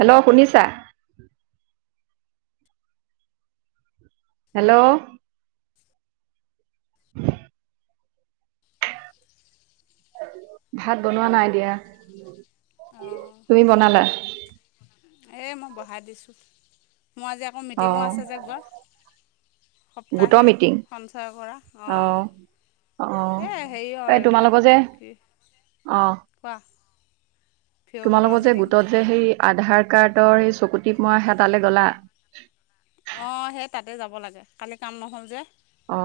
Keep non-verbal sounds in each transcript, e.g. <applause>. Hello শুনিছা? Hello ভাত বনোৱা নাই দিয়া, তুমি বনালা? এ মই বহাই দিছো, মই যে আকৌ মিটিঙো অঁ আছে যেক বা। গোটৰ সপ্তাহী মিটিং সঞ্চয়ৰ পৰা, অ। অঁ অঁ এ হেৰি আৰু এই এইবিলাক তোমালোকৰ যে কি অঁ কোৱা? ভিঅ' গোটৰ তোমালোকৰ যে মিটিং গোটত যে সেই আধাৰ কাৰ্ডৰ সেই চকু টিপ মৰা এ তালে গলা? অ সেই তাতে যাব লাগে, কালি কাম নহ'ল যে? অ।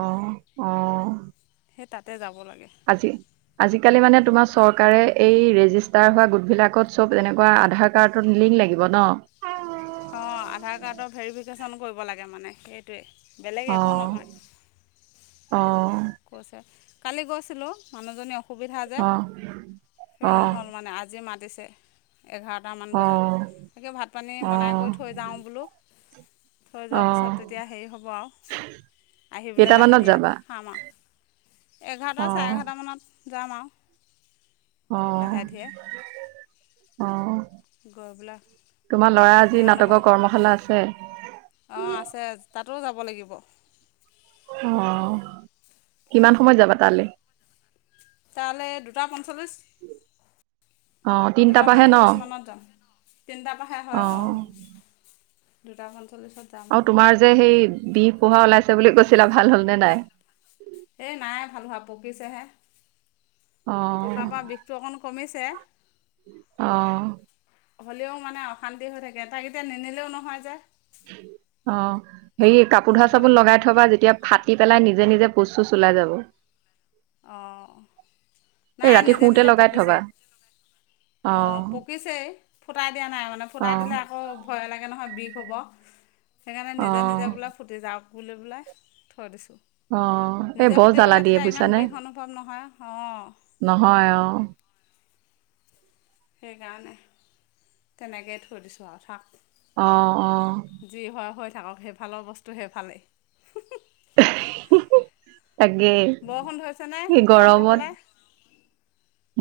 সে তাতে যাব লাগে। আজি? আজিকালি মানে তোমাৰ চৰকাৰে এই ৰেজিষ্টাৰ হোৱা গোটবিলাকত চব যেনেকুৱা আধাৰ কাৰ্ডত লিংক লাগিব ন? অ আধাৰ কাৰ্ডৰ ভেৰিফিকেশ্যন কৰিব লাগে মানে সেইটোৱে, বেলেগ একো নহয়? অ। কৈছে, কালি গৈছিলোঁ মানুহজনী অ সুবিধা যে, অঁ সেই অঁ নহ'ল মানে আজি মাতিছে এঘাৰ টামান বজাত, অঁ তাকে ভাত পানী বনাই অঁ গৈ থৈ যাওঁ বোলো। থৈ যোৱাৰ অঁ পিছত তেতিয়া হেৰি হ'ব আৰু আহিবলৈ লাহে কেইটামানত ধীৰে যাবা? খাম আও এঘাৰটা চাৰে অঁ এঘাৰটামানত যাম আও অ অ গৈ পেলাই তোমাৰ লৰা আজি নাটকৰ কৰ্মশালা আছে। অ আছে তাতো যাব লাগিব। অ কিমান সময়ত যাবা তালে? তালে দুটা পঞ্চল্লিছ। অ', তিনটাৰ দুটা পৰাহে ন পঞ্চল্লিছ মানত যাম, তিনিটাৰ পাহে হয় অ। দুটা পঞ্চল্লিছত। যাম আও আৰু তোমাৰ যে সেই বিষ পোহা ওলাইছে বুলি কৈছিলা ভাল হল নে নাই? সেই নাই ভাল হয় পকিছেহে পকাৰ অ', পৰা বিষটো অকণ কমিছে। অ হ'লেও মানে অশান্তি হৈ থাকে তাক এতিয়া নিনিলেও নহয় যে। অ হেৰি কাপোৰ ধোৱা যাব চাবোন লাগিবই লগাই থবা যেতিয়া- ফাটি পেলাই নিজে নিজে পচু চুজ ওলাই যাব। অ এই নাই ৰাতি নিজে শুওঁতে নিজে লগাই পকিছে। থবা অ পকিছেই ফুটাই দিয়া নাই মানে ফুটাই অ', দিলে আকৌ ভয় লাগে নহয় বিষ হব সেইকাৰণে নিজে অ', নিজে বোলা- ফুটি যাওক বুলি পেলাই থৈ দিছোঁ। অ এই বৰ জ্বালা দিয়ে বুইছানে। অ নহয় অ। সেইকাৰণে- তেনেকেই থৈ দিছোঁ আও থাক। অ অ যি হয় হৈ থাকক সেইফালৰ বস্তু সেইফালেই- তাকে - বৰষুণ ধৰিছে নে তোমালোকৰ ফালে।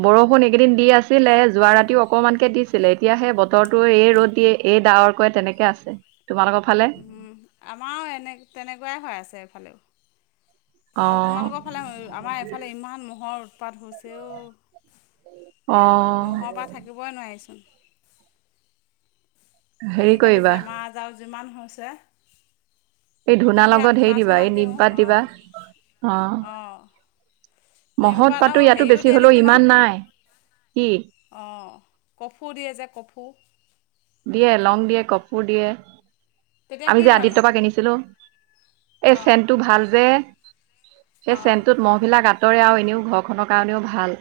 বৰষুণ এইকেইদিন দি আছিলে যোৱা ৰাতিও অকণমান। কে দিছিলে এতিয়া সেই বতৰটো এই ৰ'দ দিয়ে এই ডাৱৰ কৈ তেনেকে আছে তোমালোকৰ ফালে উম আমাৰো এনে তেনেকুৱাই হৈ আছে এইফালেও- অ আও তোমালোকৰ ফালে আমাৰ এইফালে ইমান ম'হৰ উৎপাত হৈছেও। অ মহৰ পা থাকিবই নোৱাৰিচোন। হেৰি আজিকালি কৰিবা বেমাৰ আজাৰো যিমান হৈছে। এই ধূনা সন্ধিয়া লগত হেৰি ধূনা দিবা চোনা এই দিওঁ নিমপাত অ দিবা অ। মহত নিমপাত পাতো আও ইয়াতো হেৰিও বেছি দিয়ে হ'লেও নেকি ন। ইমান নাই কি অ কফু দিয়ে যে কফু। দিয়ে লং দিয়ে কপোৰ দিয়ে তেতিয়া কি আমি যে হয়নো আদিত্য পা কিনিছিলো। এই অঁ চেনটো ভাল যে সেই অঁ চেনটোত মহবিলাক আত- দৰে আৰু এনেও ঘৰখনৰ কাৰণেও ভাল।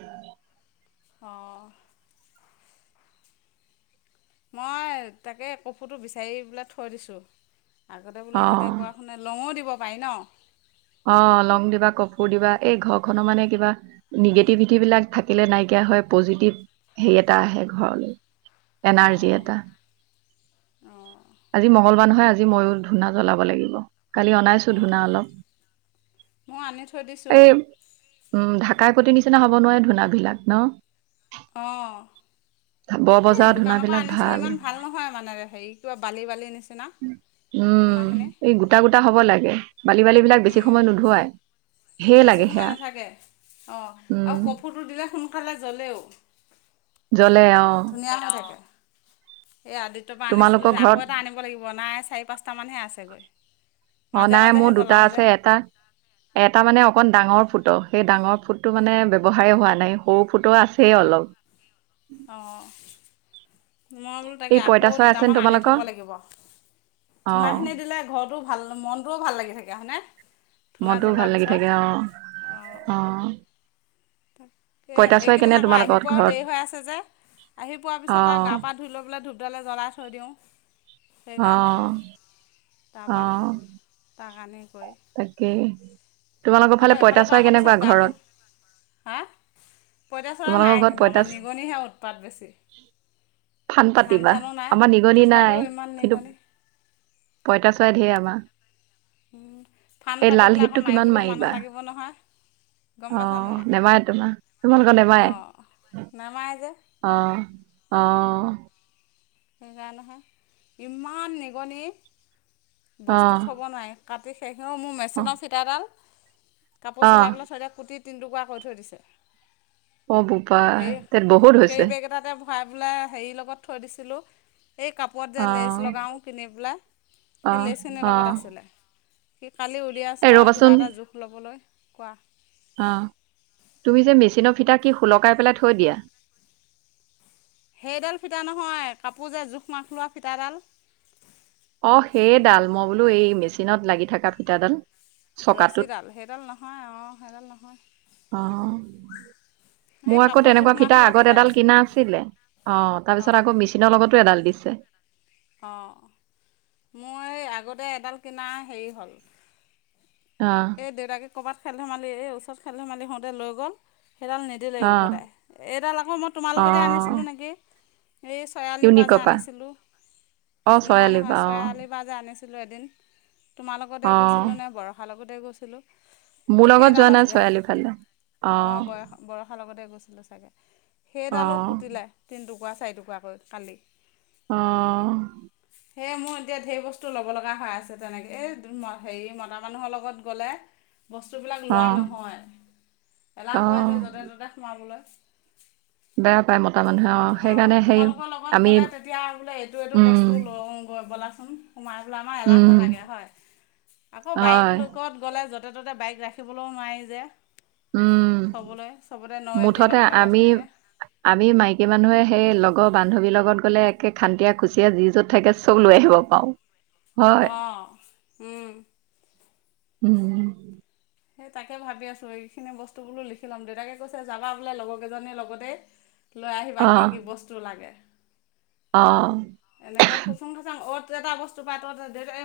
অঁ। মই তাকে কফুটো বিচাৰি পেলাই থৈ দিছোঁ। আগতে বোলো ইহঁতে অ কোৱা মানে লঙো দিব পাৰি ন? অ লং দিবা, কপোৰ দিবা এই ঘৰ খনৰ মানে কিবা নিগেটিভিটিবিলাক থাকিলে নাইকিয়া হয় পজিটিভ হেৰি এটা আহে ঘৰলৈ। এনাৰ্জি অঁ এটা। অঁ আজি মঙগলবাৰ নহয় আজি মইও ধূনা জ্বলাব লাগিব, কালি অনাইছো অঁ ধূনা অলপ। মই আনি থৈ দিছোঁ। এই উম ঢাকাই পতি নিচিনা হ'ব নোৱাৰে ধূনাবিলাক ন? অঁ। বৰ এই বজাৰৰ দোকানৰ পৰা ধূনাবিলাক আনিছোঁ ইমান ভাল নহয় মানে হেৰিটো আৰু বালি বালিৰ নিচিনা। ধুনাখিনি। গোটা-গোটা হব লাগে, বালি-বালি বিলাক বেছি সময় নোধুৱাই, সেয় বেছি লাগে সময় সেয়া উম। ফটো দিলে সোনকালে জ্বলেও। জ্বলে অ। বেয়া হৈ থাকে, সেই আদিত্য পৰা আনিছিলোঁ তোমালোকৰ যে আকৌ ঘৰত এটা আনিব লাগিব, নাই চাৰি - পাঁচ টামানহে আছেগৈ। অ, মাজে নাই মাজেহে মোৰ দুটা জ্বলাওঁ যে আছে এটা এটা মানে অকণ ডাঙৰ ফুটো, সেই ডাঙৰ ফুটটো মানে ব্যৱহাৰেই হোৱা নাই সৰু ফুটো আছে অলপ। অ'। মই বোলো তাকে এই আকৌ পঁইতা চৰাই আছে নে দুটামান আনি তোমালোকৰ থ'ব লাগিব। অ ধূনাখিনি দিলে ঘৰত টো ভাল মনটোও ভাল লাগি থাকে হয়নে, ধূনা মনটোও জ্বলোৱাৰ ভাল লাগি পিছত? থাকে অ অ'। তাকে পঁইতা চৰাই কেনে এইকেইদিন আকৌ আহি তোমালোকৰ পোৱাও ঘৰত দেৰি হৈ আছে যে, আহি পোৱাৰ অ পিছত আৰু গা পা ধুই লৈ পেলাই ধূপডালৈ জ্বলাই থৈ দিওঁ, অ সেইকাৰণেহে। তাবা তাক আনি কৰি। তাকে, তোমালোকৰ আকৌ ফালে পইতাচৰাই কেনেকুৱা ঘৰত? হাঁ? পইতাচোৰা তোমালোকৰ নাই ঘৰত কিন্তু পঁইতা আমাৰ চ- নিগনিহে উৎপাত বেছি। ফান ধান পাতিবা চানো নাই আমাৰ নিগনি তথাপিও নাই ইমান কিন্তু নিগনি পইতাছুৰা ঢেৰ আমাৰ। উম ফাণ্ড এই লাল পাতিবলৈ আকৌ হিটটো কিমান মাৰিবলৈও মাৰিবা মানুহ লাগিব নহয়? গম পাইছানে অ', নাই নেমাৰে তোমাৰ। তোমালোকৰ বেমাৰে? অঁ নামাৰে যে অ', অ'। সেইকাৰণেহে। ইমান নিগনি, অ বস্তু থ'ব নোৱাৰে। কাটি শেষেও মোৰ মেচিনৰ ফিটাডাল, কাপোৰ অ অ চিলাই পেলাই থৈ দিওঁ কুটি তিন টুকুৰা কৰি থৈ দিছে। অ, বোপা। তে বহুত হৈছে। খাই পেলাই হেৰিৰ লগত থৈ দিছিলোঁ। এই কাপোৰত যে অ লেচ লগাওঁ কিনি পেলাই? অ সেই লেচখিনিৰ অ লগত আছিলে। সি কালি এ উলিয়াইছোঁ আৰু ৰ'বাচোন কিবা এটা জোখ ল'বলৈ। কোৱা? অ', তুমি যে মেচিনৰ ফিতা কি শুলকাই পেলাই থৈ দিয়া? সেইডাল ফিতা নহয়, কাপোৰ যে জোখ মাখ লোৱা ফিতাডাল? অ', সেইডাল। মই বোলো এই মেচিনত লাগি থকা ফিটাডাল। চকাটোত ৰছীডাল? সেইডাল নহয় অ, সেইডাল নহয়। অ এই মোৰ আকৌ কাপোৰ তেনেকুৱা জোখ মাখ ফিটা লোৱা আগত এডাল ফিটাডাল কিনা আছিলে। অ', তাৰপিছত অঁ আকৌ মেচিনৰ লগতো এডাল দিছে। অ', মোৰ আগতে এডাল কিনা হেৰি হ'ল। আ দেউতাক ক'ৰবাত খেল ধেমালি এই ওচৰত খেল ধমালি হওঁতে লৈ গ'ল, সেইডাল নিদ দিলে অ উভদাই এইডাল আকৌ মই তোমাৰ অ লগতে আনিছিলোঁ নেকি? হে চয় আলিৰ পা যে ইউনিকৰ পৰা আনিছিলোঁ? অ চৰালিৰ নহয়-নহয় পৰা অ চয় আলী বা যে আনিছিলোঁ এদিন, তোমাৰ লগতে অ গৈছিলোঁ নে বৰষাৰ লগতে গৈছিলোঁ? মোৰ সেই লগত সেইডাল যোৱা নাই আছিলে। চৰালি ফালে অ', বয়স বৰষাৰ লগতে গৈছিলোঁ চাগে। অ সেইডালো কুটিলে তিনিটুকুৰা চাৰিটুকুৰাকৈ কালি। অ'। সেয়ে মোৰ এতিয়া ঢেৰ বস্তু ল'ব লগা হৈ আছে তেনেকে, এ হেৰি মতা মানুহৰ লগত গ'লে বস্তুবিলাক লোৱা অ নহয়। এলাহ কৰে অ যে য'তে ত'তে সোমাবলৈ। বেয়া পায় মতা মানুহে ত অ', সেইকাৰণে সেই তোমালোকৰ লগত আমি গলে তেতিয়া বোলে এইটো এইটো উম বস্তু ল ব বলাচোন সোমাই বলৈ আমাৰ এলাহ উম নালাগে হয়, আকৌ বাইক হয় লগত গ'লে' য ত ততে বাইক ৰাখিবলৈও নোৱাৰি যে। উম থবলৈ চবতে ন এন্ট্ৰী মুঠতে লগাই-লগাই আমি থৈ দিয়ে। আমি মাইকী মানুহে সেই লগৰ বান্ধৱীৰ লগত গ'লে একে খান্তিয়ীয়া খুচিয়া যি য'ত থাকে চব লৈ আহিব পাৰো। হয় অঁ উম। উম। সেই তাকে ভাবি আছোঁ এইখিনি বস্তু বোলো লিখি ল'ম। দেউতাকে কৈছে যাবা বোলে লগৰ কেইজনীৰ লগতে লৈ আহিবা অ কি-কি বস্তু লাগে। অ'। এনেকুৱা খুসুং খাসং অ'ত এটা বস্তু পায় ট'ত দেউতাকে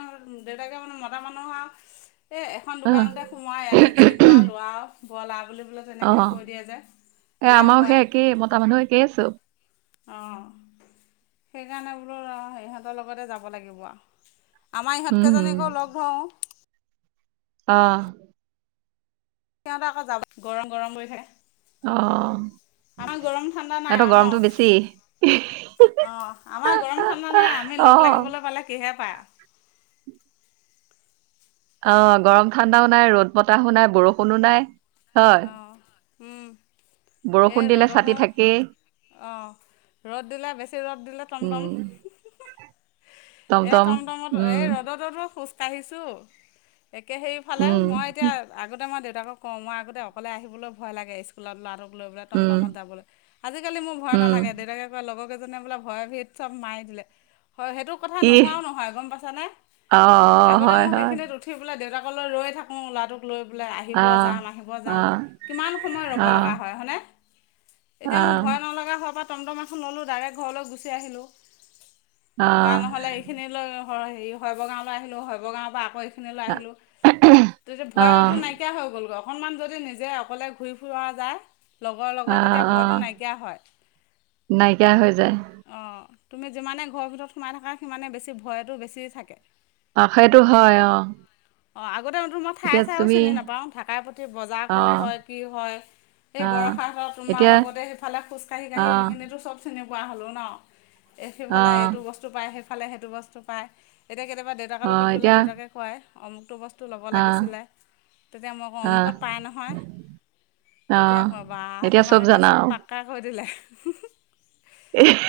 দেউতাকে মানে মতা মানুহ আৰু এই এখন অ দোকানতে সোমোৱাই, ইয়াতে যি পোৱা লোৱা বল আ বুলি বোলে। এইটো অ এনেকে কৈ দিয়ে যে, এ এলাহ আমাৰো কৰে। সেই একেই মতা মানুহ একেই চব আহ। সেইকাৰণে বোলো ইহঁতৰ লগতে যাব লাগিব আৰু। আমাৰ উম ইহঁতকেইজনীকো লগ ধৰঁ অঁ। সিহঁতে আকৌ যাব গৰম - গৰম কৰি থাকে। অঁ। আমাৰ গৰম ঠাণ্ডা নাই আ ন। অঁ আমাৰ গৰম ঠাণ্ডা নাই। আমি অ লগ লাগিবলৈ পালে কিহে পাই আ। অঁ গৰম ঠাণ্ডাও নাই, ৰ'দ বতাহো নাই, বৰষুণো নাই। হয় অঁ উম এই বৰষুণ দিলে ৰ'দক ছাতি থাকেই অঁ ৰ'দ দিলে বেছি ৰ'দ দিলে টমটম উম হুহুহু। এ টমটম টমটমত এ উম ৰ'দত'দো খোজ কাঢ়িছোঁ। একে সেইফালে উম মই এতিয়া আগতে মই দেউতাকক কওঁ মই আগতে অকলে আহিবলৈ ভয় লাগে স্কুলত ল'ৰাটোক লৈ পেলাই উম টমটত যাবলৈ। আজিকালি মোৰ ভয় উম নালাগে। দেউতাকে লগৰ কেইজনে বোলে ভয় ভিত চব মা এ দিলে। হয় সেইটো সেইটো কথা ইহ নোহোৱাও নহয় গম পাইছানে? অ অ আগতে হয় মোক হয় সেইখিনিত উঠ উঠি পেলাই দেউতাকলৈ ৰৈ থাকোঁ ল'ৰাটোক লৈ পেলাই আহিব আহ যাম আহিব যাম। আহ কিমান সময় ৰ'ব আহ লগা হয় হয়নে? এতিয়া মোৰ আহ ভয় নলগা হল পা টমটম ললো ডাইৰেক্ট ঘৰলৈ গুছি আহিলো বা নহলে খিনিলৈ হৰি শবগাঁৱলৈ আহিলোঁ, শব গাঁৱৰ পৰা আকৌ সেনেকে লৈ আহিলো। ত ত আহ অ ভয়টো নাইকিয়া হৈ গল। অকনমান যদি নি যে অকলে ঘূৰি ফুৰা যায়। লগৰ লগত অ তেতিয়া অ ভয়টো নাইকিয়া হয়। নাইকিয়া হৈ যায় অঁ তুমি যিমানে ঘৰৰ ভিতৰত সোমাই থাকা সিমানে বেছি ভয়টো বেছি থাকে। অঁ সেইটো হয় অঁ। অঁ আগতে মই ঠাই চাইও চিনি নাপাওঁ। থাকাই প্ৰতি বজাৰ অ কত হয়, কি হয়, সেই অ বৰষাহঁতত তোমাৰ এতিয়া লগতে সেইফালে খোজকাঢ়ি অ কাঢ়ি সেইখিনিতো চব চিনি পোৱা হ'লোঁ ন। অ সিফালে এইটো বস বস্তু পায় সেফালে, সেইটো বস্তু পায়, এতিয়া কেতিয়াবা দেউতাকৰ অ লগত গলে এতিয়া দেউতাকে কয় অমুকটো বস তো লব অ লাগিছিলে, তেতিয়া মই কওঁ অ অমুকত পাই ন অ তেতিয়া ক'বা এতিয়া তোমাক একে জানা চব পাক্কা কৰি দিলে। এই <unintelligible>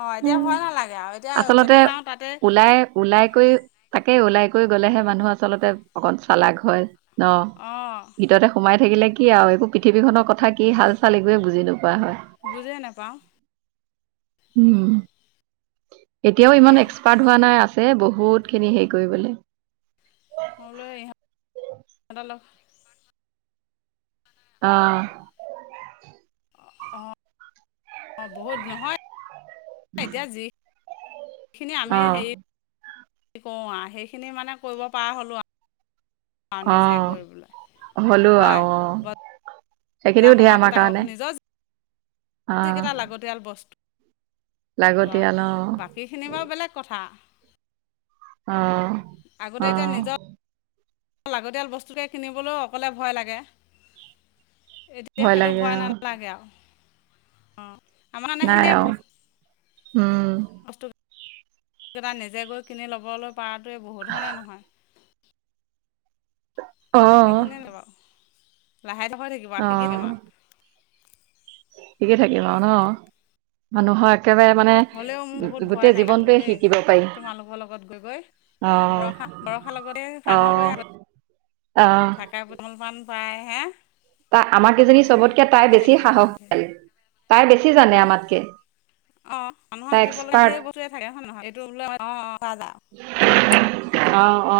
অ এতিয়া আৰু ভয় নালাগে আও। আচলতে ওলাই- ওলাই কৰি তাকে ওলাই কৰি গ'লেহে মানুহ আচলতে অকণ চালাগ হয় ন। অ ভিতৰতে সোমাই থাকিলে কি আৰু একো পৃথিৱীখনৰ কথা কি হাল চাল একোৱে বুজি নোপোৱা হয়। বুজে নাপাওঁ। উম। এতিয়াও ইমান তাকেই এক্সপাৰ্ট হোৱা নাই। আছে বহুত খিনি হেৰি কৰিবলে। মই বোলো ইহঁত লগ- অ অ বহুত নহয় এতিয়া যি সেইখিনি আমি অ হেৰি কৰোঁ আও সেইখিনি মানে কৰিব পৰা হ'লোঁ আও। পাওঁ অ নিজে কৰিবলৈ হ'লো হয়। আৰু অ সেইখিনিও বজাৰ ধেৰ সমাৰ আমাৰ কেইটাই কাৰণে হওক নিজজ অ যি কেইটা লাগতিয়াল বস্ তো আও লাগতিয়াল অ বাকীখিনি বাৰু বেলেগ কথা। অ আগতে অ এতিয়া নিজৰ লাগতিয়াল বস্তুকে কিনিবলৈও অকলে ভয় লাগে। এতিয়া সেইটো লাগে ভয় অ নালাগে আও অ। আমাৰ কাৰণে নাই সেইখিনিয়ে আৰু উম বহুত বস্তু কেইটা নিজে গৈ কিনি ল'বলৈ পৰাটোৱে বহুত হয় না নহয়? অ বাকীখিনি নে বাওঁ লাহে লাহ হৈ থাকিব অ শিকি থাকিব আও শিকি থাকিম অ ন মানুহৰ একেবাৰে মানে হ'লেও মোৰ বহুত ভয় গোটেই নাইকিয়া হ'ব জীৱনটোৱে দেই শিকিব পাই। তোমালোকৰ লগত গৈ গৈ আহ বৰষা বৰষাৰ লগতে সাহসে আহ আহ থাকে তামোল পাণ পায় হে তা আমাৰকেইজনী উম চবতকে তাই শিকি বেছি থাকিম আৰু লাহে ধীৰে সাহসী। তাই বেছি জানে আমাতকে। অ মানুহৰ তাই শিকিব লগা এক্সপাৰ্ট ঢেৰ বস্তুৱে থাকে হয় নহয়? এইটো বোলে অ <unintelligible> অ এনেকুৱা যা অ অ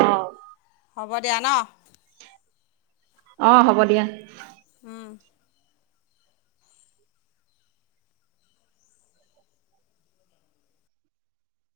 হ'ব দিয়া ন? অ হ'ব দিয়া। উম